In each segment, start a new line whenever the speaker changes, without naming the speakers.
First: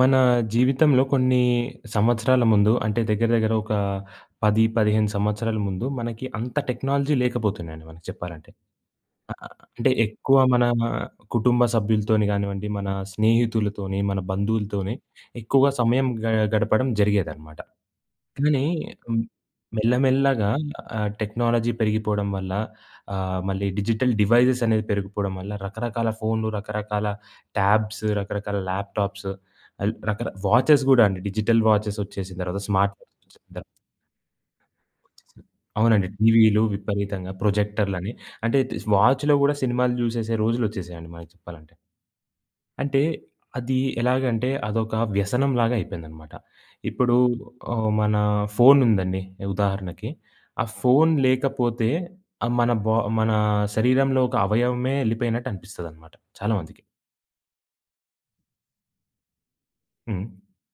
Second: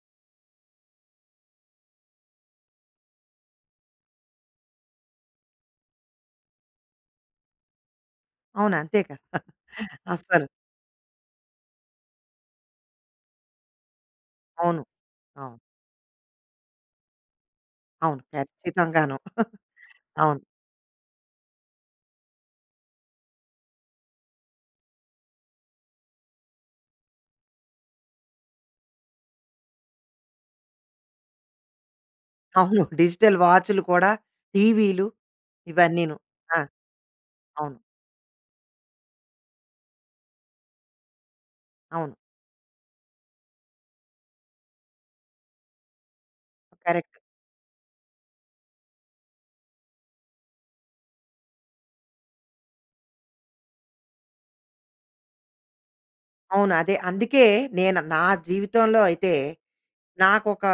మన జీవితంలో కొన్ని సంవత్సరాల ముందు అంటే దగ్గర దగ్గర ఒక 10, 15 సంవత్సరాల ముందు మనకి అంత టెక్నాలజీ లేకపోతున్నాయండి మనకి చెప్పాలంటే.
అవును. అంతే
ఆ!
కదా!
అంటే ఎక్కువ
అస్సలు.
మన కుటుంబ సభ్యులతోని గానివ్వండి, మన స్నేహితులతోని, మన
అవును.
బంధువులతోని
అవును.
ఎక్కువగా సమయం గడపడం జరిగేదనమాట.
అవును.
కానీ
ఖచ్చితంగాను.
హ్మ్.
అవును.
మెల్లమెల్లగా టెక్నాలజీ పెరిగిపోవడం వల్ల మళ్ళీ డిజిటల్ డివైజెస్ అనేది పెరిగిపోవడం వల్ల రకరకాల ఫోన్‌లు, రకరకాల ట్యాబ్స్, రకరకాల ల్యాప్‌టాప్స్, రకర వాచెస్ గూడా అండి. డిజిటల్ వాచెస్ వచ్చేసిన తర్వాత
అవును.
స్మార్ట్
డిజిటల్
వాచెసొచ్చేసిన తర్వాత
వాచులు కూడా, టీవీలు
అవునండి.
ఇవన్నీను. ఆ!
టీవీలు విపరీతంగా
అవును.
ప్రొజెక్టర్‌లని. అంటే వాచ్‌లో గూడా సినిమాలు జూసేసే రోజులొచ్చేసాయండి మనకి చెప్పాలంటే.
అవును.
అంటే అది ఎలాగంటే అదొక వ్యసనంలాగా అయిపోయిందనమాట. ఇప్పుడు
కరెక్ట్.
మన ఫోన్ ఉందండి ఉదాహరణకి. ఆ ఫోన్ లేకపోతే మన శరీరంలో ఒక అవయవమే ఎళ్ళిపోయినట్టు అనిపిస్తదనమాట చాలా
అవును.
మందికి.
అదే. అందుకే నేను నా జీవితంలో అయితే
హ్మ్.
నాకొక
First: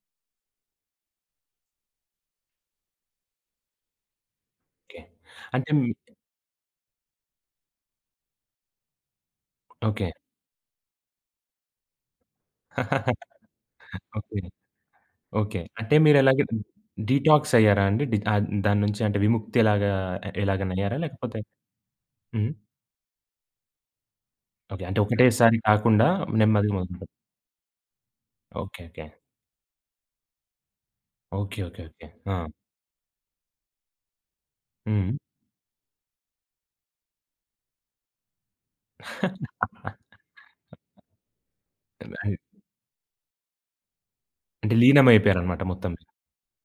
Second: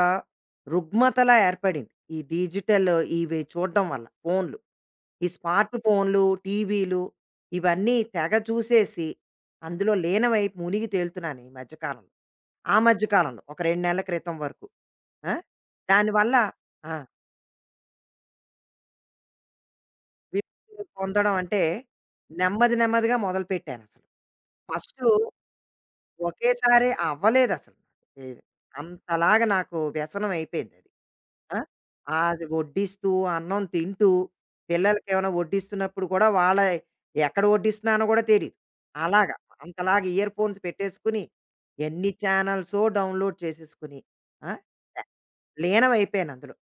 రుగ్మతలా ఏర్పడింది. ఈ డిజిటల్ ఇవి చూడడం వల్ల ఫోన్లు.
ఓకే.
ఈ
అంటే
స్మార్ట్
మీ
ఫోన్లు, టీవీలు ఇవన్నీ తెగ చూసేసి అందులో
ఓకే.
లీనమై మునిగి తేలుతున్నాను ఈ మధ్య కాలంలో. ఆ మధ్య కాలంలో ఒక 2 నెలల క్రితం
ఓకే.
వరకు. ఆ!
ఓకే. అంటే
దానివల్ల
మీరెలాగ
ఆ!
డీటాక్స్ అయ్యారా అండి? దాని నుంచి అంటే విముక్తి ఎలాగా ఎలాగైనా
విముక్తి
అయ్యారా?
పొందడం
లేకపోతే
అంటే
హ్మ్.
నెమ్మది నెమ్మదిగా మొదలుపెట్టానసలు.
ఓకే. అంటే
ఫస్టు
ఒకటేసారి కాకుండా నెమ్మదిగా
ఒకేసారి
మొదలుపెట్టారు.
అవ్వలేదసలు. ఎ
ఓకే. ఓకే.
అంతలాగా నాకు వ్యసనం అయిపోయిందది.
ఓకే.
ఆ!
ఓకే. ఓకే.
ఆ
ఆ!
అది వడ్డిస్తూ, అన్నం తింటూ,
హ్మ్.
పిల్లలకేమైనా వడ్డిస్తున్నప్పుడు కూడా వాళ్ళ ఎక్కడ వడ్డిస్తున్నానో కూడా తెలీదు. అలాగా అంతలాగా ఇయర్ ఫోన్స్ పెట్టేసుకుని ఎన్ని
రైట్.
ఛానల్సో డౌన్‌లోడ్ చేసేసుకుని.
అంటే
ఆ!
లీనమైపోయారనమాట మొత్తం మీరు.
లీనమైపోయాను అందులో.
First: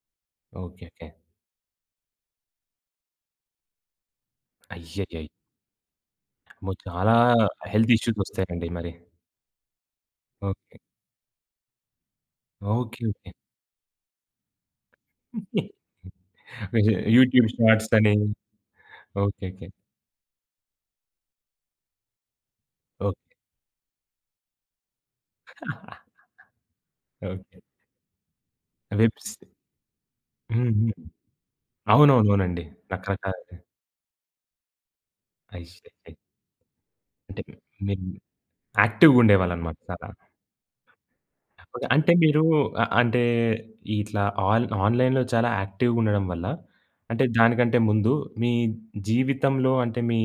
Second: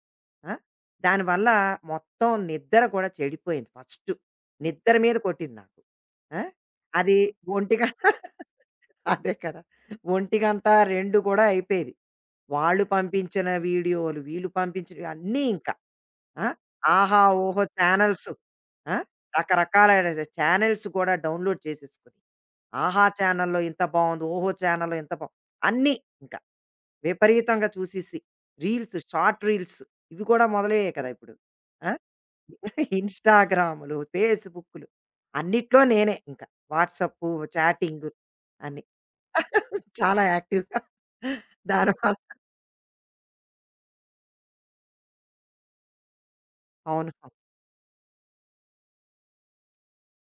ఆ!
ఓకే. ఓకే.
దానివల్ల మొత్తం నిద్ర కూడా చెడిపోయింది ఫస్టు. నిద్ర మీద
అయ్యయ్యయ్యో!
కొట్టింది నాకు. ఆ!
అమ్మో! చాలా
అది ఒంటి
హెల్త్
గంట
ఇష్యూస్ వస్తాయండి మరి.
అదే కదా! ఒంటి గంట,
ఓకే.
2 కూడా అయిపోయేది. వాళ్ళు
ఓకే. ఓకే.
పంపించిన వీడియోలు, వీళ్ళు పంపించినవి అన్నీ ఇంకా. ఆ! ఆహా!
యూట్యూబ్
ఓహో!
షార్ట్స్ అని.
ఛానెల్స్. ఆ!
ఓకే. ఓకే.
రకరకాల ఛానెల్స్ కూడా డౌన్‌లోడ్ చేసేసుకుని. ఆహా!
ఓకే.
ఛానెల్‌లో ఇంత బావుంది. ఓహో! ఛానెల్‌లో ఇంత బావుంది. అన్నీ ఇంక.
ఓకే.
విపరీతంగా చూసేసి రీల్స్,
వెబ్స్.
షార్ట్ రీల్స్ ఇవి కూడా
హ్మ్. హ్మ్.
మొదలయ్యాయి కదా ఇప్పుడు. ఆ!
అవునవునవునండి. రకరకాల
ఇన్‌స్టాగ్రాములు, ఫేస్‌బుక్కులు అన్నిట్లో
అయ్యయ్యో!
నేనే ఇంకా. వాట్సాపు,
అంటే మీరు
చాటింగు అన్నీ.
యాక్టివ్‌గా ఉండేవాళ్ళనమాట చాలా.
చాలా యాక్టివ్‌గా
ఓకే. అంటే
దానివల్ల
మీరు అంటే ఇట్లా ఆన్‌లైన్‌లో చాలా యాక్టివ్‌గా ఉండడం వల్ల,
అవును.
అంటే దానికంటే ముందు మీ జీవితంలో అంటే మీ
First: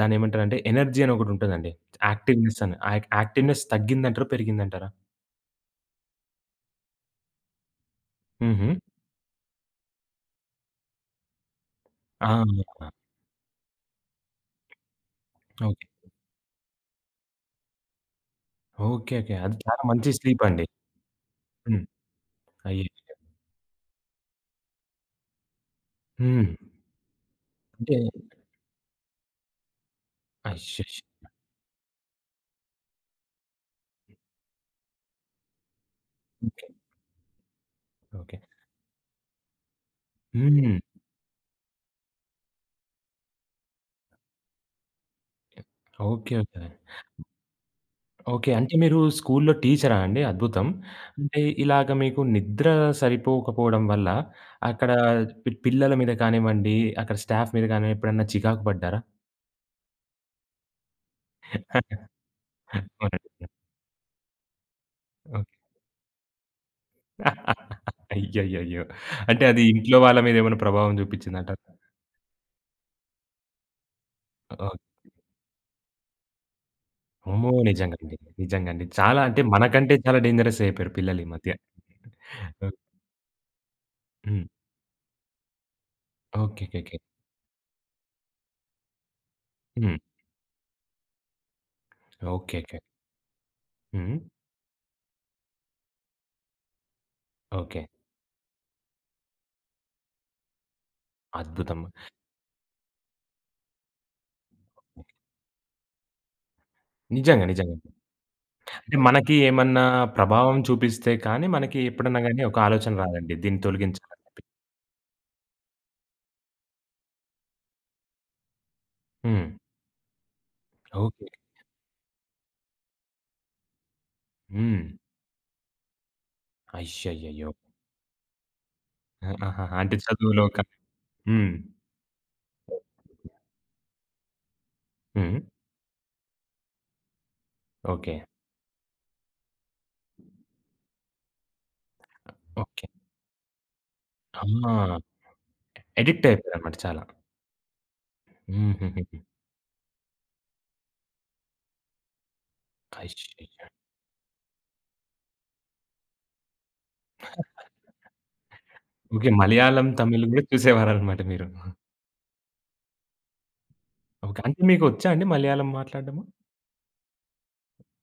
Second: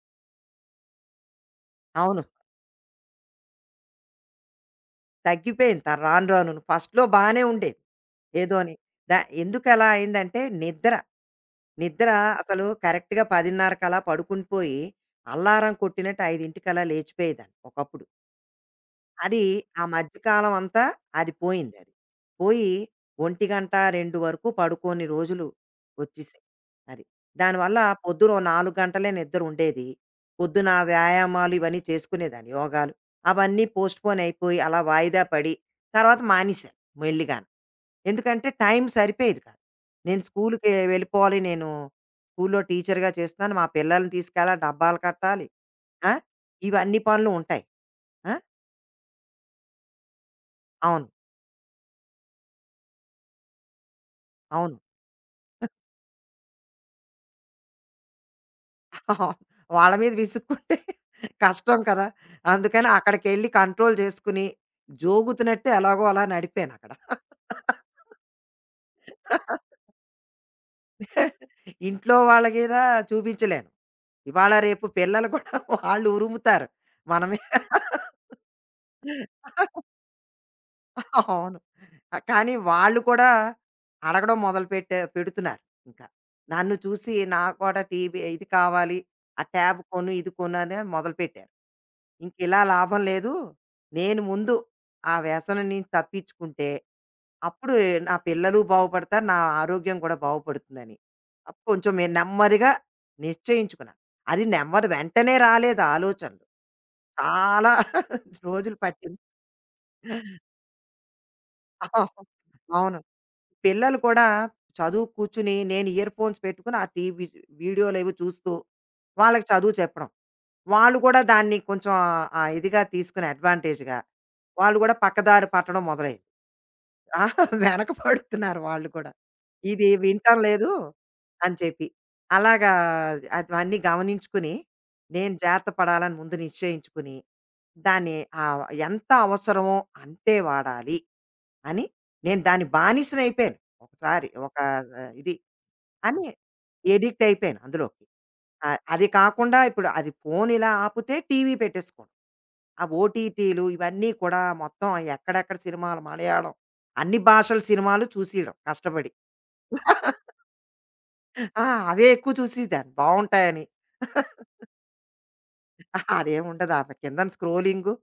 దాన్నేమంటారంటే ఎనర్జీ అని ఒకటుంటదండి.
అవును.
యాక్టివ్‌నెస్ అని. యాక్టివ్‌నెస్ తగ్గిందంటారా? పెరిగిందంటారా?
తగ్గిపోయింది త రాను రానును. ఫస్ట్‌లో బానే ఉండేది.
హుహు.
ఏదోని ద ఎందుకలా అయిందంటే నిద్ర. నిద్ర
ఆ!
అసలు కరెక్ట్‌గా 10:30 కలా పడుకుండిపోయి, అల్లారం
ఓకే.
కొట్టినట్టు 5:00 కల్లా లేచిపోయేదాన్ని ఒకప్పుడు.
ఓకే. ఓకే.
అది
అది చాలా
ఆ
మంచి స్లీప్
మధ్యకాలం
అండి.
అంతా అది పోయింది
హ్మ్.
అది. పోయి,
అయ్యో!
ఒంటి గంట, 2 వరకు పడుకోని రోజులు వచ్చేసాయి.
హ్మ్.
అది. దానివల్ల
అంటే
పొద్దున ఓ 4 గంటలే నిద్రుండేది. పొద్దున
అయ్యయ్యో!
వ్యాయామాలు ఇవన్నీ చేసుకునేదాన్ని యోగాలు. అవన్నీ పోస్ట్‌పోన్ అయిపోయి, అలా వాయిదా పడి, తర్వాత
ఓకే.
మానేశాను మెల్లిగాను.
ఓకే.
ఎందుకంటే టైం సరిపోయేది కాదు. నేను స్కూలుకి
హ్మ్.
వెళ్ళిపోవాలి. నేను స్కూలులో టీచర్‌గా చేస్తున్నాను. మా పిల్లల్ని తీసుకెళ్ళాలి, డబ్బాలు కట్టాలి. ఆ!
ఓకే. ఓకే.
ఇవన్నీ పనులు ఉంటాయి. ఆ!
ఓకే. అంటే మీరు స్కూలులో టీచరా అండి? అద్భుతం.
అవును.
అంటే ఇలాగ మీకు నిద్ర సరిపోకపోవడం వల్ల
అవును.
అక్కడ పిల్లల మీద కానివ్వండి, అక్కడ స్టాఫ్ మీద కానివ్వండి ఎప్పుడన్నా చికాకు పడ్డారా?
అవును. వాళ్ళ మీద విసుక్కుంటే కష్టం కదా! అందుకని
అవునండి.
అక్కడికెళ్ళి కంట్రోల్ చేసుకొని,
ఓకే.
జోగుతున్నట్టు ఎలాగో అలా నడిపానక్కడ.
అయ్యయ్యయ్యో! అంటే అది ఇంట్లో వాళ్ళ మీద ఏమైనా ప్రభావం చూపించిందంటారా?
ఇంట్లో వాళ్ళ మీద చూపించలేను. ఇవాళ,
ఓకే.
రేపు పిల్లలు కూడా వాళ్ళు ఉరుముతారు. మనమే
అమ్మో! నిజంగా అండి. నిజంగా అండి. చాలా అంటే మనకంటే చాలా డేంజరస్ అయిపోయారు పిల్లలు ఈ మధ్య.
అవును. కానీ
ఓహ్!
వాళ్ళు కూడా అడగడం
హ్మ్.
మొదలుపెట్టే పెడుతున్నారు ఇంకా. నన్ను
ఓకేకేకే.
చూసి నాకు కూడా టీవీ ఇది కావాలి, ఆ ట్యాబ్
హ్మ్.
కొను, ఇది కొను అని మొదలుపెట్టారు. ఇంకిలా
ఓకేకే. హ్మ్. ఓకే.
లాభం లేదు.
ఉమ్,
నేను ముందు ఆ వ్యసనం నుంచి తప్పించుకుంటే, అప్పుడు
ఓకే.
నా పిల్లలు బాగుపడతారు, నా ఆరోగ్యం కూడా బాగుపడుతుందని. అప్పుడు
అద్భుతం.
కొంచెం నేను నెమ్మదిగా నిశ్చయించుకున్నాను. అది నెమ్మది వెంటనే రాలేదు ఆలోచనలు.
నిజంగా.
చాలా
నిజంగా.
రోజులు
అంటే
పట్టింది.
మనకి ఏమన్నా ప్రభావం చూపిస్తే కానీ, మనకి ఎప్పుడన్నా గాని ఒక ఆలోచన
అవును.
రాదండి దీన్ని
పిల్లలు
తొలగించాలని
కూడా
చెప్పి.
చదువు కూర్చుని నేను ఇయర్ ఫోన్స్ పెట్టుకుని ఆ టీవీ వీడియోలు ఏవో చూస్తూ వాళ్ళకి
హ్మ్.
చదువు చెప్పడం. వాళ్ళు కూడా
ఓకే.
దాన్ని కొంచెం ఆ ఇదిగా తీసుకుని అడ్వాంటేజ్‌గా వాళ్ళు
హ్మ్.
కూడా పక్కదారి పట్టడం మొదలైంది. ఆ,
అయ్యయ్యయ్యో!
వెనక పడుతున్నారు వాళ్ళు కూడా.
ఆ! ఆహాహా!
ఇది
అంటే
వినటం
చదువులో
లేదు
కానీ హ్మ్.
అని చెప్పి. అలాగా అవన్నీ గమనించుకుని నేను
హ్మ్.
జాగ్రత్త పడాలని ముందు నిశ్చయించుకుని
ఓకే.
దాన్ని ఆహ్, ఎంత అవసరమో అంతే వాడాలి. అని నేను దాని
ఓకే.
బానిసనయిపోయాను. ఒకసారి ఒక
ఆ!
ఇది అని
అడిక్ట్ అయిపోయారన్నమాట చాలా.
ఎడిక్ట్ అయిపోయాను అందులోకి. అది
హుహుహు.
కాకుండా ఇప్పుడు అది ఫోన్ ఇలా ఆపితే టీవీ పెట్టేసుకోవడం. ఆ ఓటీటీలు
అయ్యయ్యో!
ఇవన్నీ కూడా మొత్తం ఎక్కడెక్కడ సినిమాలు మలయాళం, అన్ని భాషల సినిమాలు చూసేయడం కష్టపడి.
ఓకే. మలయాళం, తమిళ్ గూడా చూసేవారన్నమాట మీరు.
ఆ! అవే ఎక్కువ చూసేదాన్ని బావుంటాయని. అదేముండదు.
ఓకే. అంటే మీకొచ్చా అండి మలయాళం
ఆ
మాట్లాడడము?
కిందన స్క్రోలింగు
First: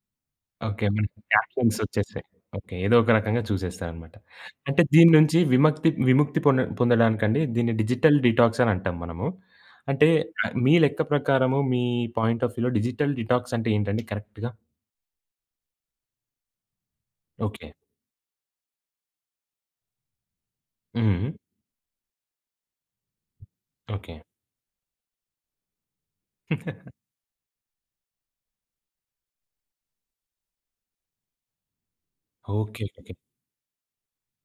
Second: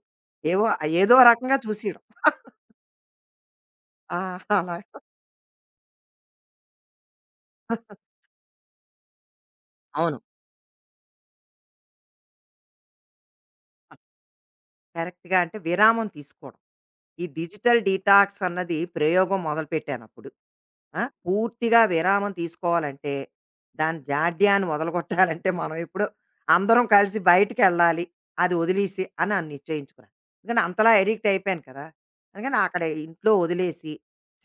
ఏవో
ఓకే. మనకి
ఏదో రకంగా
క్యాప్షన్స్
చూసేయడం.
వచ్చేసాయి. ఓకే. ఏదో ఒక రకంగా చూసేస్తారనమాట.
ఆ! అలా.
అంటే దీని నుంచి విముక్తి పొందడానికండి దీన్ని డిజిటల్ డీటాక్స్ అని అంటాం మనము. అంటే
అవును.
మీ లెక్క ప్రకారము మీ పాయింట్ ఆఫ్ వ్యూలో డిజిటల్ డీటాక్స్ అంటే ఏంటండి కరెక్ట్‌గా?
కరెక్ట్‌గా అంటే విరామం తీసుకోవడం. ఈ
ఓకే.
డిజిటల్ డీటాక్స్ అన్నది ప్రయోగం మొదలుపెట్టాను అప్పుడు. ఆ!
హ్మ్.
పూర్తిగా విరామం తీసుకోవాలంటే, దాని
ఓకే.
జాడ్యాన్ని మొదలుగొట్టాలంటే మనం ఎప్పుడో అందరం కలిసి బయటికెళ్ళాలి. అది ఒదిలేసి అని నేను నిశ్చయించుకున్నాను. ఎందుకంటే అంతలా అడిక్ట్ అయిపోయాను కదా! అందుకని అక్కడ
ఓకే. ఓకే.
ఇంట్లో ఒదిలేసి,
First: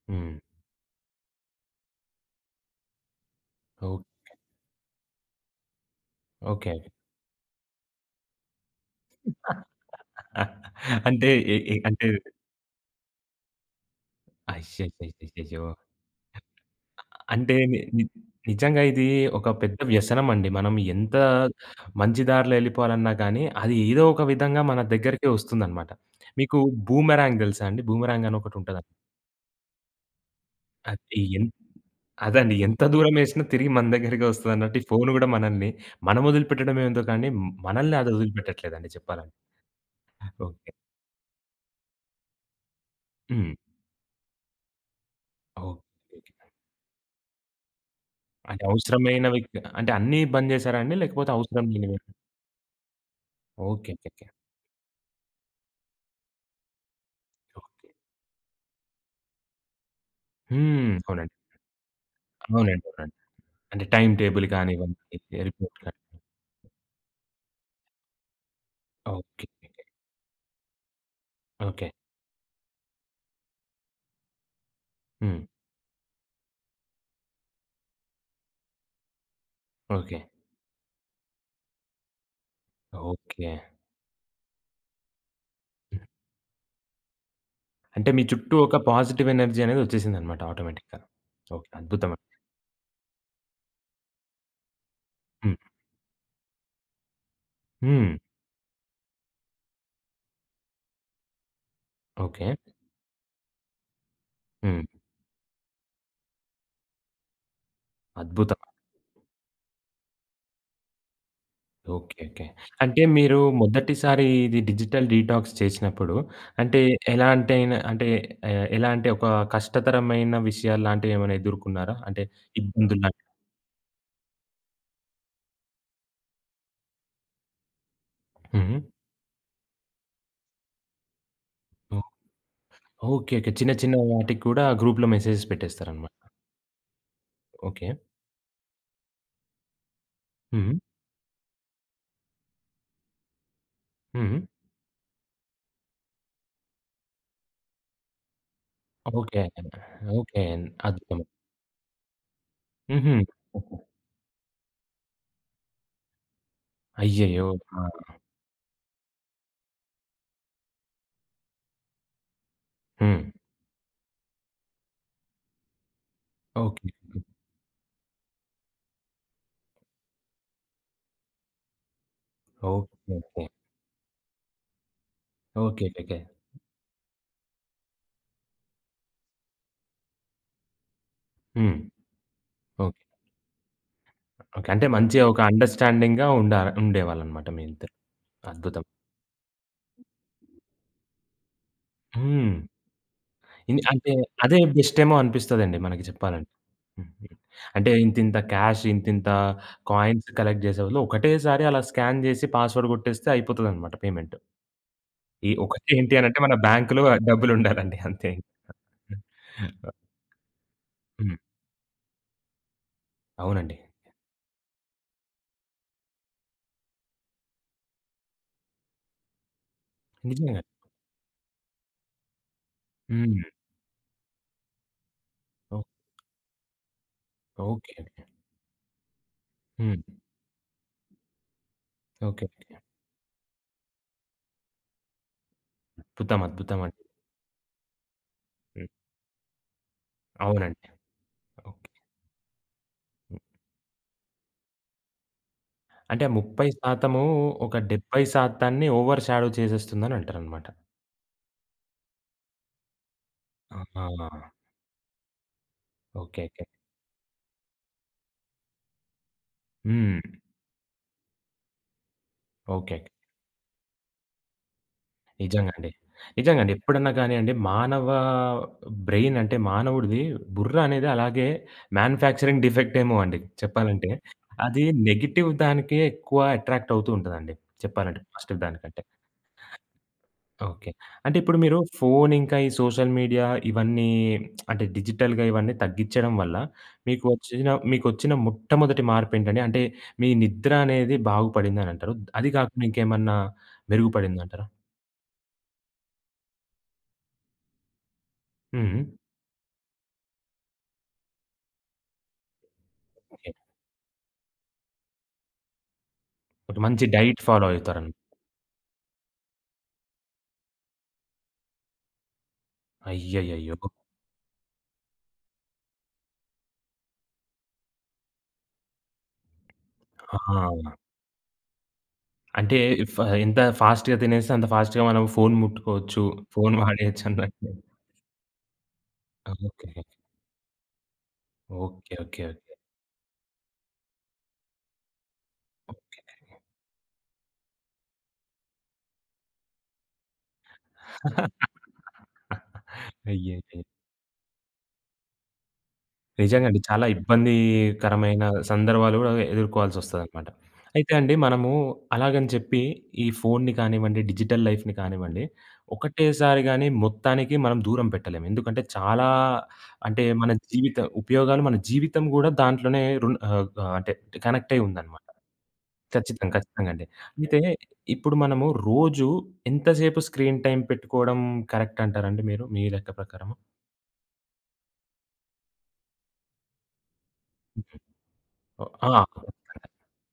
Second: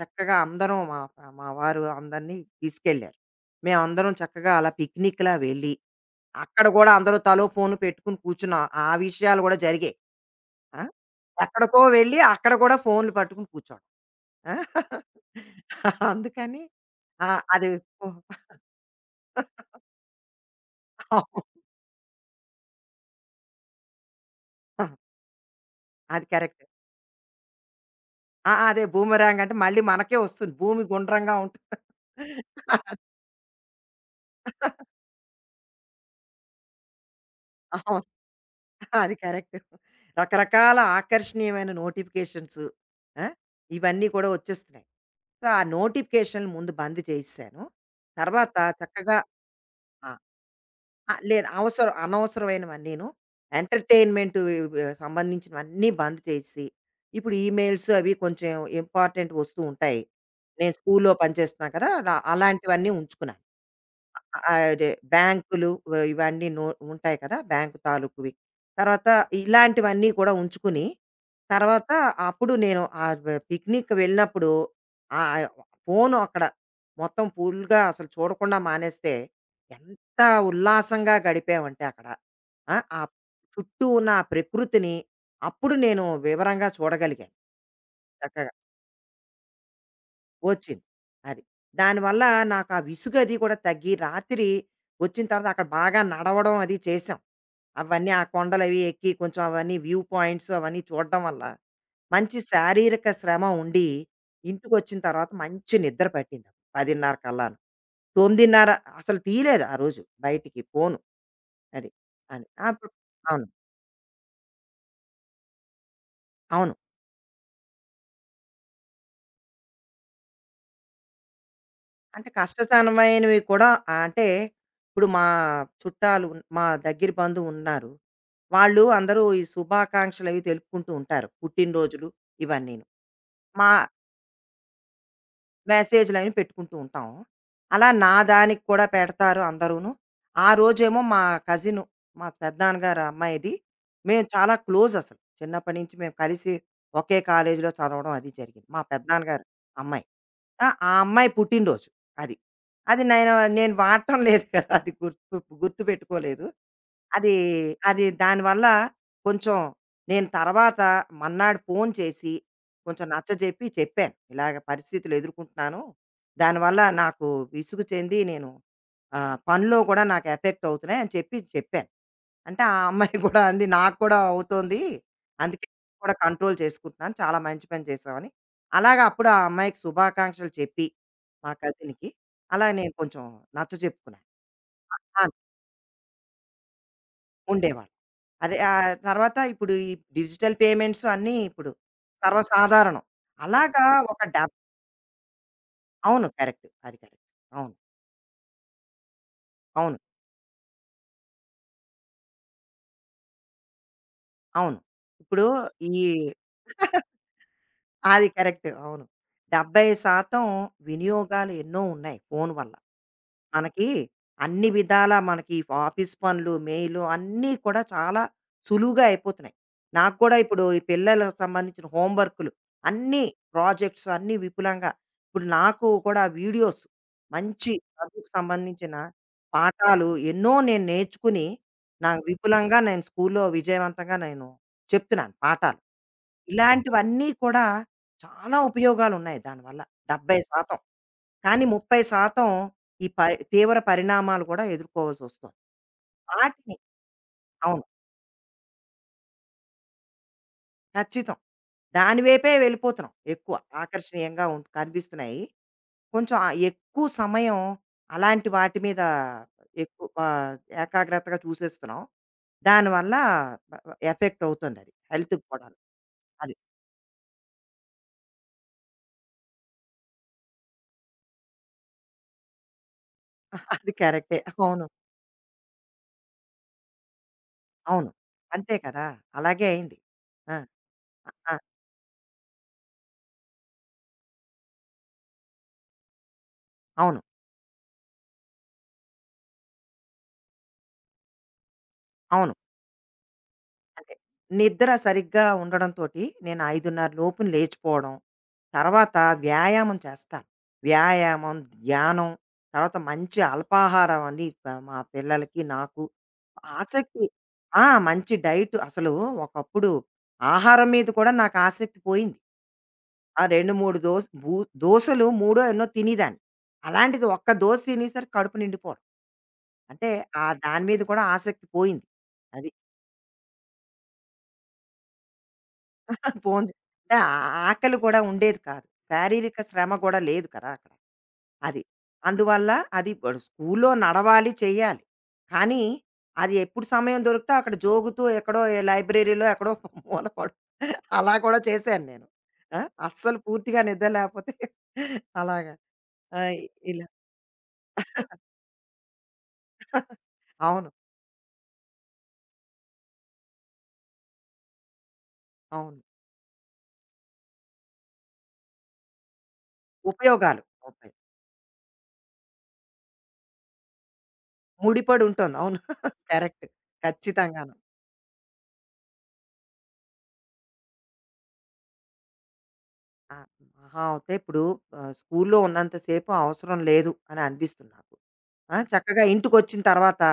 చక్కగా
హ్మ్.
అందరం మా మా వారు అందరినీ తీసుకెళ్లారు.
ఓహ్!
మేమందరం చక్కగా అలా పిక్నిక్‌లా వెళ్ళి, అక్కడ
ఓకే.
గూడా అందరూ తలో ఫోను పెట్టుకుని కూర్చున్నాం. ఆ విషయాలు గూడా జరిగాయి. ఆ!
అంటే ఎ ఎ
ఎక్కడికో
అంటే
వెళ్ళి అక్కడ కూడా ఫోన్‌లు పట్టుకుని కూర్చోడం. ఆ!
అయ్యయ్యయ్యయ్యో!
అందుకని ఆ!
అంటే
అది
ని ని
అవును.
నిజంగా ఇది ఒక పెద్ద వ్యసనం అండి. మనం ఎంత మంచి దారిలో ఎళ్ళిపోవాలన్నా గానీ, అది ఏదో ఒక విధంగా మన
ఆ!
దగ్గరికే వస్తుందనమాట.
అది
మీకు
కరెక్ట్.
బూమెరాంగ్ తెలుసా అండి? బూమెరాంగ్ అని
ఆ! అదే
ఒకటుంటదండి.
బూమరాంగ్ అంటే మళ్ళీ మనకే వస్తుంది. భూమి
అది
గుండ్రంగా
ఎన్
ఉంటుంది.
అదండి. ఎంత దూరం ఎసినా తిరిగి మన దగ్గరికే వస్తదన్నట్టు ఈ ఫోను గూడా మనల్ని మనం వదిలిపెట్టడం ఎందుకండి, మనల్ని
అవును.
అది వదిలిపెట్టట్లేదండి
అది
చెప్పాలంటే.
కరెక్ట్.
ఓకే.
రకరకాల ఆకర్షణీయమైన నోటిఫికేషన్స్ ఆ!
హ్మ్.
ఇవన్నీ కూడా వచ్చేస్తున్నాయి. సో, ఆ
ఓకే.
నోటిఫికేషన్‌లు ముందు బంద్ చేసేశాను. తర్వాత
అంటే
చక్కగా
అవసరమైనవి అంటే
ఆ!
అన్నీ బంద్ చేసారా అండి?
ఆ!
లేకపోతే
లేదు.
అవసరం
అవసరం
లేనివి
అనవసరమైనవన్నీను.
ఓకే. ఓకే.
ఎంటర్‌టైన్‌మెంట్ సంబంధించినవన్నీ బంద్ చేసేసి, ఇప్పుడు
ఓకే.
ఈమెయిల్స్ అవి కొంచెం ఇంపార్టెంట్ వస్తూ ఉంటాయి. నేను
హ్మ్.
స్కూల్‌లో
అవునండి.
పనిచేస్తున్నా కదా! అలా
అవునండి.
అలాంటివన్నీ
అవునండి.
ఉంచుకున్నాను.
అంటే టైమ్ టేబుల్
ఆ, అదే
కానివ్వండి,
బ్యాంకులు
రిపోర్ట్ కానీ.
వ- ఇవన్నీ నో ఉంటాయి కదా బ్యాంకు తాలూకువి తర్వాత
ఓకే.
ఇలాంటివన్నీ కూడా ఉంచుకుని
ఓకే.
తర్వాత అప్పుడు నేను ఆ పిక్నిక్ వెళ్ళినప్పుడు ఆ
హ్మ్.
ఫోన్ అక్కడ మొత్తం ఫుల్గా అసలు చూడకుండా మానేస్తే
ఓకే.
ఎంత ఉల్లాసంగా గడిపామంటే అక్కడ ఆ ఆ
ఓకే.
చుట్టూ ఉన్న ఆ ప్రకృతిని అప్పుడు
హ్మ్.
నేను వివరంగా చూడగలిగాను
అంటే మీ
చక్కగా
చుట్టూ ఒక పాజిటివ్ ఎనర్జీ అనేది వచ్చేసిందనమాట
వచ్చింది.
ఆటోమేటిక్‌గా.
అది.
ఓకే.
దానివల్ల
అద్భుతమండి.
నాకు ఆ విసుగు అది కూడా తగ్గి, రాత్రి వచ్చిన తర్వాత
హ్మ్.
అక్కడ బాగా నడవడం అది చేసాం. అవన్నీ
హ్మ్.
ఆ కొండలవి ఎక్కి కొంచెం అవన్నీ వ్యూ పాయింట్స్ అవన్నీ చూడడం వల్ల, మంచి
ఓకే.
శారీరక శ్రమ ఉండి,
హ్మ్.
ఇంటికొచ్చిన తర్వాత మంచి నిద్ర పట్టింది. 10:30 కల్లాను.
అద్భుతం.
9:30 అసలు తీయలేదు ఆ రోజు బయటికి ఫోను. అది.
ఓకే. ఓకే.
అది. అప్పుడు
అంటే మీరు
అవును.
మొదటిసారి ఇది డిజిటల్ డీటాక్స్ చేసినప్పుడు
అవును.
అంటే ఎలాంటైన అంటే ఎలా అంటే ఒక కష్టతరమైన విషయాల్లాంటివి ఏమైనా ఎదుర్కున్నారా? అంటే
అంటే
ఇబ్బందుల్లాంటివి?
కష్టతరమైనవి కూడా అంటే ఇప్పుడు మా చుట్టాలు ఉన్- మా దగ్గర బంధువు ఉన్నారు.
హ్మ్.
వాళ్ళు అందరూ ఈ శుభాకాంక్షలవి తెలుపుకుంటూ ఉంటారు. పుట్టినరోజులు
ఓహ్!
ఇవన్నీను.
ఓకే. ఓకే. చిన్న
మా
చిన్న వాటికి కూడా గ్రూప్‌లో మెసేజెస్ పెట్టేస్తారనమాట.
మెసేజ్‌లని పెట్టుకుంటూ ఉంటాం.
ఓకే.
అలా నా దానికి కూడా పెడతారు అందరూను. ఆ
హ్మ్.
రోజేమో మా కజిను, మా పెదనాన్నగారు అమ్మాయిది. మేము
హ్మ్.
చాలా క్లోజ్ అసలు. చిన్నప్పటి నుంచి మేము కలిసి ఒకే కాలేజీలో చదవడం అది జరిగింది. మా
ఓకే.
పెదనాన్నగారు అమ్మాయి.
ఓకే.
ఆ! ఆ
అద్భుతం.
అమ్మాయి పుట్టినరోజు అది. అది
హుహు.
నేను నేను వాడటం లేదు కదా! అది గుర్తుపెట్టుకోలేదు. అది
అయ్యయ్యో!
అది
ఆ!
దానివల్ల కొంచెం నేను తర్వాత మన్నాడు ఫోన్ చేసి కొంచెం
హ్మ్.
నచ్చజెప్పి చెప్పాను. ఇలాగ పరిస్థితులు ఎదుర్కొంటున్నాను. దానివల్ల
ఓకే.
నాకు విసుగు చెంది నేను పనిలో కూడా నాకు ఎఫెక్ట్ అవుతున్నాయి అని చెప్పాను. అంటే ఆ
ఓకే.
అమ్మాయి కూడా
ఓకే.
అంది, "నాకు కూడా అవుతోంది. అందుకే
ఓకే.
నేను కూడా
ఓకే.
కంట్రోల్ చేసుకుంటున్నాను. చాలా మంచి పని చేశావని." అలాగా అప్పుడు ఆ అమ్మాయికి శుభాకాంక్షలు చెప్పి, మా
హ్మ్.
కజిన్‌కి అలా నేను
ఓకే.
కొంచెం నచ్చజెప్పుకున్నాను.
ఓకే. అంటే మంచి
ఆ!
ఒక అండర్‌స్టాండింగ్‌గా ఉండేవాళ్ళన్నమాట మీ ఇద్దరు.
ఉండేవాళ్ళం. అదే
అద్భుతం.
తర్వాత ఇప్పుడు ఈ డిజిటల్ పేమెంట్స్ అన్నీ ఇప్పుడు
హ్మ్.
సర్వసాధారణం.
ఇన్
అలాగా
అంటే
ఒక డబ్
అదే బెస్టేమో అనిపిస్తదండి మనకి
అవును.
చెప్పాలంటే.
కరెక్ట్. అది
హ్మ్.
కరెక్ట్.
హ్మ్.
అవును.
అంటే ఇంతింత క్యాష్, ఇంతింత
అవును.
కాయిన్స్ కలెక్ట్ చేసే బదులు ఒకటేసారి అలా స్కాన్ చేసి పాస్వర్డ్ కొట్టేస్తే అయిపోతదన్నమాట పేమెంట్.
అవును. ఇప్పుడు
ఈ ఒకటి
ఈ
ఏంటి అనంటే మన బ్యాంక్‌లో డబ్బులుండాలండి
అది
అంతే.
కరెక్ట్. అవును. 70%
హ్మ్.
వినియోగాలు ఎన్నో ఉన్నాయి ఫోను వల్ల.
అవునండి.
మనకి అన్ని విధాలా మనకి ఆఫీస్ పనులు, మెయిలు అన్నీ కూడా చాలా సులువుగా అయిపోతున్నాయి. నాకు కూడా
నిజంగా.
ఇప్పుడు ఈ పిల్లలకు సంబంధించిన హోమ్ వర్కులు అన్నీ
హ్మ్.
ప్రాజెక్ట్స్ అన్నీ విపులంగా ఇప్పుడు
ఓ
నాకు కూడా వీడియోస్ మంచి
ఓకే.
చదువుకు సంబంధించిన
హ్మ్.
పాఠాలు ఎన్నో నేను నేర్చుకుని, నాకు
ఓకే.
విపులంగా నేను స్కూల్లో విజయవంతంగా నేను చెప్తున్నాను పాఠాలు.
అద్భుతం. అద్భుతం అండి.
ఇలాంటివన్నీ కూడా చాలా
హ్మ్.
ఉపయోగాలున్నాయి దానివల్ల 70%
అవునండి.
కానీ
ఓకే.
30% ఈ పరి
హ్మ్.
తీవ్ర పరిణామాలు కూడా ఎదుర్కోవాల్సొస్తుంది.
అంటే
ఆటిని
30% ఒక
అవును.
70% ఓవర్ షాడో చేసేస్తుందనంటారనమాట.
ఖచ్చితం. దాని వైపే వెళ్ళిపోతున్నాం ఎక్కువ.
ఆహా!
ఆకర్షణీయంగా ఉంట్ కనిపిస్తున్నాయి. కొంచెం
ఓకే. ఓకే.
ఎక్కువ సమయం అలాంటి వాటి మీద ఎక్కువ
హ్మ్.
ఏకాగ్రతగా చూసేస్తున్నాం.
ఓకే. ఓకే.
దానివల్ల వ వ ఎఫెక్ట్ అవుతుందది. హెల్త్‌కి
నిజంగా
కూడాను.
అండి.
అది.
నిజంగా అండి. ఎప్పుడన్నా కానియండి మానవ బ్రెయిన్ అంటే మానవుడిది బుర్ర అనేది అలాగే మ్యానుఫ్యాక్చరింగ్ డిఫెక్ట్ ఏమో అండి
అది
చెప్పాలంటే.
కరెక్టే.
అది
అవును.
నెగెటివ్ దానికే ఎక్కువ అట్రాక్ట్ అవుతూ ఉంటదండి
అవును.
చెప్పాలంటే పాజిటివ్
అంతే
దానికంటే.
కదా! అలాగే అయింది. ఆ!
ఓకే. అంటే
ఆ!
ఇప్పుడు మీరు ఫోను ఇంకా ఈ సోషల్ మీడియా ఇవన్నీ అంటే డిజిటల్‌గా ఇవన్నీ తగ్గిచ్చడం వల్ల
అవును.
మీకు వచ్చిన మీకొచ్చిన మొట్టమొదటి మార్పేంటండి? అంటే మీ నిద్ర అనేది బాగుపడిందనంటారు. అది
అవును.
కాకుండా ఇంకేమన్నా
అంటే
మెరుగుపడిందంటారా?
నిద్ర సరిగ్గా ఉండడంతోటి నేను 5:30 లోపున లేచిపోవడం.
హ్మ్.
తర్వాత వ్యాయామం చేస్తాను. వ్యాయామం, ధ్యానం, తర్వాత మంచి
ఓకే.
అల్పాహారం అని ప మా పిల్లలకి, నాకు
ఒక మంచి
ఆసక్తి
డైట్ ఫాలో
ఆ!
అవుతారనమాట.
మంచి డైట్ అసలు ఒకప్పుడు ఆహారం మీద కూడా నాకు ఆసక్తి పోయింది. ఆ 2,
అయ్యయ్యయ్యో!
3 దోస్ బు దోసలు మూడో ఎన్నో తినేదాన్ని. అలాంటిది ఒక్క దోస తినేసరికి కడుపు నిండిపోవడం. అంటే ఆ దాని
ఆ!
మీద కూడా ఆసక్తి పోయింది. అది.
అంటే ఫ ఎంత ఫాస్ట్‌గా తినేస్తే అంత ఫాస్ట్‌గా మనం ఫోను ముట్టుకోవచ్చు.
భోంజే
ఫోను
అంటే ఆ-
వాడేయొచ్చన్నట్టు.
ఆకలి కూడా ఉండేది కాదు. శారీరక
ఓకే.
శ్రమ
ఓకే.
కూడా లేదు కదా అక్కడ. అది.
ఓకే. ఓకే.
అందువల్ల అది బడు స్కూల్లో నడవాలి, చెయ్యాలి. కానీ అది ఎప్పుడు సమయం దొరికితే అక్కడ జోగుతూ ఎక్కడో ఏ లైబ్రరీలో ఎక్కడో మూల పడు అలా కూడా చేశాను నేను. ఆ! అస్సలు పూర్తిగా
అయ్యయ్యయ్యో!
నిద్ర లేకపోతే అలాగా. ఆహ్,
నిజంగా అండి. చాలా
ఇలా
ఇబ్బందికరమైన సందర్భాలు గూడా ఎదుర్కోవాల్సొస్తదనమాట.
అవును.
అయితే అండి మనము అలాగని చెప్పి ఈ ఫోన్‌ని కానివ్వండి, డిజిటల్ లైఫ్‌ని కానివ్వండి,
అవును.
ఒకటేసారి గాని మొత్తానికి మనం దూరం పెట్టలేము. ఎందుకంటే చాలా అంటే మన
ఉపయోగాలు.
జీవిత
ఓకే.
ఉపయోగాలు మన జీవితం గూడా దాంట్లోనే రున్ ఆహ్, ఆహ్, అంటే కనెక్ట్ అయ్యి
ముడిపడి
ఉందనమాట.
ఉంటుంది. అవును.
ఖచ్చితంగా.
కరెక్ట్.
ఖచ్చితంగా అండి. అయితే
ఖచ్చితంగాను.
ఇప్పుడు మనము రోజు ఎంతసేపు స్క్రీన్ టైమ్ పెట్టుకోవడం కరెక్ట్ అంటారండి మీరు మీ లెక్క
ఆ!
ప్రకారము?
మహా అవుతే ఇప్పుడు స్కూల్లో ఉన్నంత సేపు అవసరం లేదు అని అనిపిస్తుంది నాకు. ఆ!
ఓహ్! ఆ!
చక్కగా ఇంటికొచ్చిన తర్వాత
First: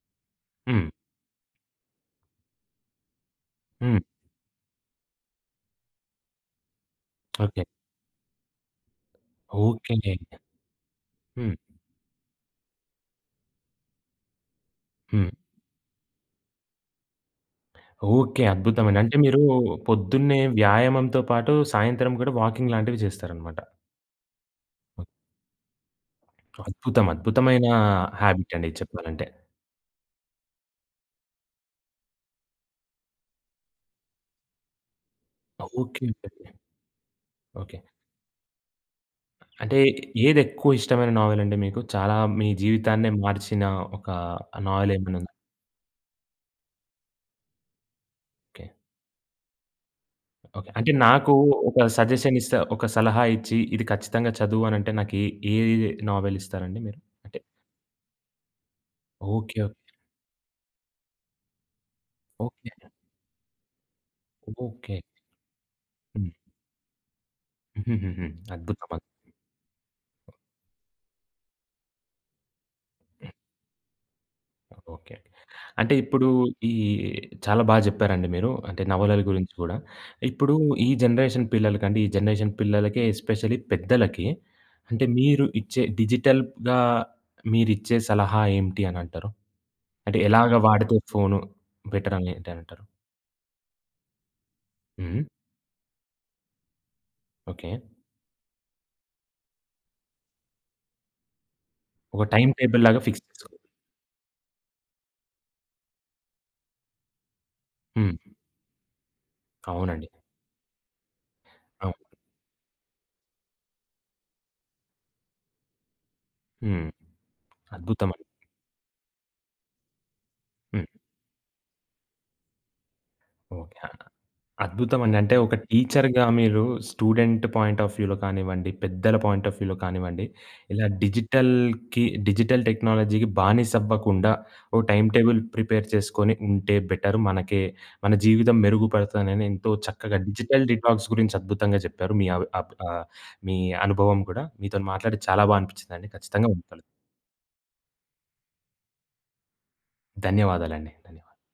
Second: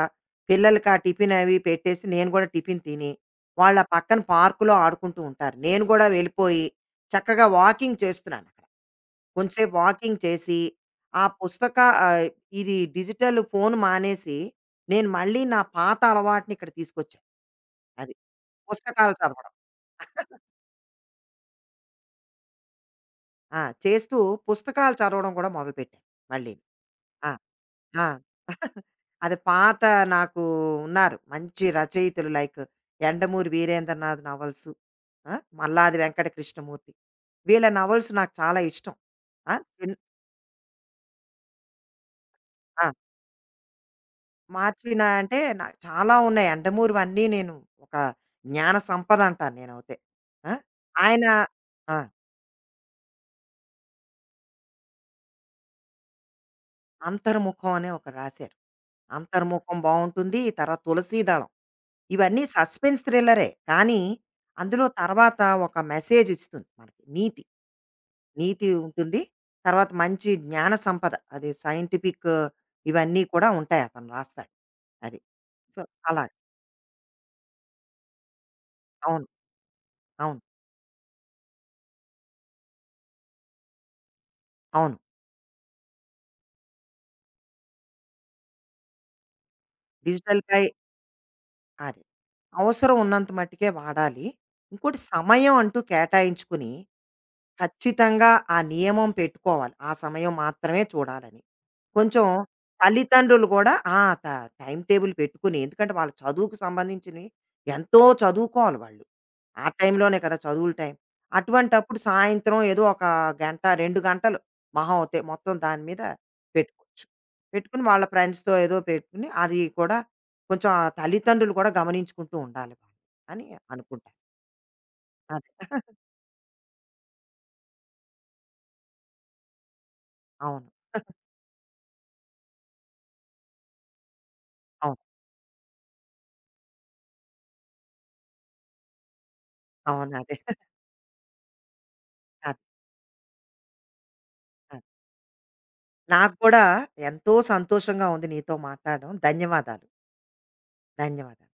హ్మ్.
పిల్లలకి ఆ టిఫిన్ అవి పెట్టేసి నేను కూడా టిఫిన్ తిని, వాళ్ళ
హ్మ్.
పక్కన పార్కులో ఆడుకుంటూ ఉంటారు. నేను కూడా వెళ్ళిపోయి చక్కగా
ఓకే.
వాకింగ్ చేస్తున్నాను అక్కడ. కొంచెంసేపు
ఓకే.
వాకింగ్ చేసి, ఆ
హ్మ్.
పుస్తక ఆహ్, ఇది డిజిటల్ ఫోన్ మానేసి, నేను
హ్మ్.
మళ్ళీ నా పాత అలవాటుని ఇక్కడ తీసుకొచ్చాను. అది
ఓకే. అద్భుతమండి.
పుస్తకాలు
అంటే మీరు
చదవడం.
పొద్దున్నే వ్యాయామంతో పాటు సాయంత్రం కూడా వాకింగ్ లాంటివి చేస్తారనమాట.
ఆ! చేస్తూ పుస్తకాలు చదవడం కూడా మొదలుపెట్టాను మళ్ళీ.
అద్భుతం.
ఆ!
అద్భుతమైన
ఆ!
హాబిట్ అండి ఇది చెప్పాలంటే.
అది పాత నాకు ఉన్నారు. మంచి రచయితలు లైక్ 'యండమూరి వీరేంద్రనాథ్' నవల్సు, ఆ! 'మల్లాది
ఓకే.
వెంకట
ఓకే.
కృష్ణమూర్తి' వీళ్ళ
ఓకే.
నవల్స్ నాకు చాలా ఇష్టం. ఆ!
అంటే
చిన్
ఏదెక్కువ ఇష్టమైన నావెలండి మీకు? చాలా మీ
ఆ!
జీవితాన్నే మార్చిన ఒక
'మార్చినా'
నావెలేమన్నుందా?
అంటే నాకు చాలా ఉన్నాయి. 'యండమూరివన్నీ' నేను ఒక
ఓకే.
జ్ఞాన సంపద అంటాను నేనవుతే. ఆ!
ఓకే. అంటే
ఆయన
నాకు ఒక
ఆ!
సజెషన్ ఇస్తే ఒక సలహా ఇచ్చి ఇది ఖచ్చితంగా చదువు అనంటే నాకు ఏ ఏ నావెల్ ఇస్తారండి మీరు? అంటే
'అంతర్ముఖం' అని ఒకటి రాశారు.
ఓకే.
'అంతర్ముఖం'
ఓకే.
బావుంటుంది. తర్వాత 'తులసీదళం' ఇవన్నీ
ఓకే.
సస్పెన్స్ థ్రిల్లరే. కానీ అందులో
ఓకే.
తర్వాత ఒక మెసేజ్
హ్మ్.
ఇస్తుంది మనకి నీతి.
హుహుహుహు.
నీతి
అద్భుతం.
ఉంటుంది. తర్వాత మంచి జ్ఞాన సంపద. అది సైంటిఫిక్ ఇవన్నీ కూడా ఉంటాయి అతను రాస్తాడు.
ఓకే.
అది. సో,
అంటే
అలా.
ఇప్పుడు ఈ చాలా బా జెప్పారండి మీరు అంటే నవలల
అవును.
గురించి గూడా.
అవును.
ఇప్పుడు ఈ జనరేషన్ పిల్లలకండి, ఈ జనరేషన్ పిల్లలకే ఎస్పెషల్లీ పెద్దలకి
అవును.
అంటే మీరు ఇచ్చే డిజిటల్‌గా మీరిచ్చే సలహా ఏంటి అనంటారు? అంటే ఎలాగ
డిజిటల్‌పై
వాడితే ఫోను
అది.
బెటర్ అని ఏంటనంటారు?
అవసరం ఉన్నంత మట్టుకే వాడాలి. ఇంకోటి
హ్మ్.
సమయం అంటూ కేటాయించుకుని
ఓకే.
ఖచ్చితంగా ఆ నియమం పెట్టుకోవాలి. ఆ సమయం మాత్రమే చూడాలని.
ఒక
కొంచెం
టైమ్ టేబుల్ లాగా ఫిక్స్
తల్లిదండ్రులు
చేసుకోవాలి.
కూడా ఆ! ట టైమ్ టేబుల్ పెట్టుకుని ఎందుకంటే వాళ్ళ చదువుకు సంబంధించినవి ఎంతో
హ్మ్.
చదువుకోవాలి వాళ్ళు. ఆ
అవునండి.
టైంలోనే కదా చదువుల టైం. అటువంటప్పుడు
అవును.
సాయంత్రం ఏదో ఒక గంట, 2 గంటలు మహా అవుతే మొత్తం దాని మీద
హ్మ్.
పెట్టుకోవచ్చు. పెట్టుకుని వాళ్ళ
అద్భుతమండి.
ఫ్రెండ్స్‌తో ఏదో పెట్టుకుని అది కూడా కొంచెం ఆ
హ్మ్.
తల్లిదండ్రులు కూడా గమనించుకుంటూ ఉండాలి వాళ్ళు అని
ఓకే.
అనుకుంటాను.
అద్భుతమండి. అంటే
అదే.
ఒక టీచర్‌గా మీరు స్టూడెంట్ పాయింట్ ఆఫ్ వ్యూలో కానివ్వండి, పెద్దల పాయింట్ ఆఫ్ వ్యూలో కానివ్వండి,
అవును.
ఇలా డిజిటల్‌కి డిజిటల్ టెక్నాలజీకి బానిస అవ్వకుండా ఓ
అవును.
టైమ్ టేబుల్ ప్రిపేర్ చేసుకొని ఉంటే బెటర్. మనకే మన జీవితం మెరుగుపడతదని ఎంతో
అవును.
చక్కగా
అదే.
డిజిటల్ డిటాక్స్ గురించి అద్భుతంగా చెప్పారు. మీ అవ్
అదే.
అబ్ ఆహ్, మీ అనుభవం కూడా. మీతోని మాట్లాడి చాలా బా అనిపించిందండి.
నాకు
ఖచ్చితంగా
కూడా
ఉంటాను.
ఎంతో సంతోషంగా ఉంది నీతో మాట్లాడడం. ధన్యవాదాలు.
ధన్యవాదాలండి. ధన్యవాదాలు.
ధన్యవాదాలు.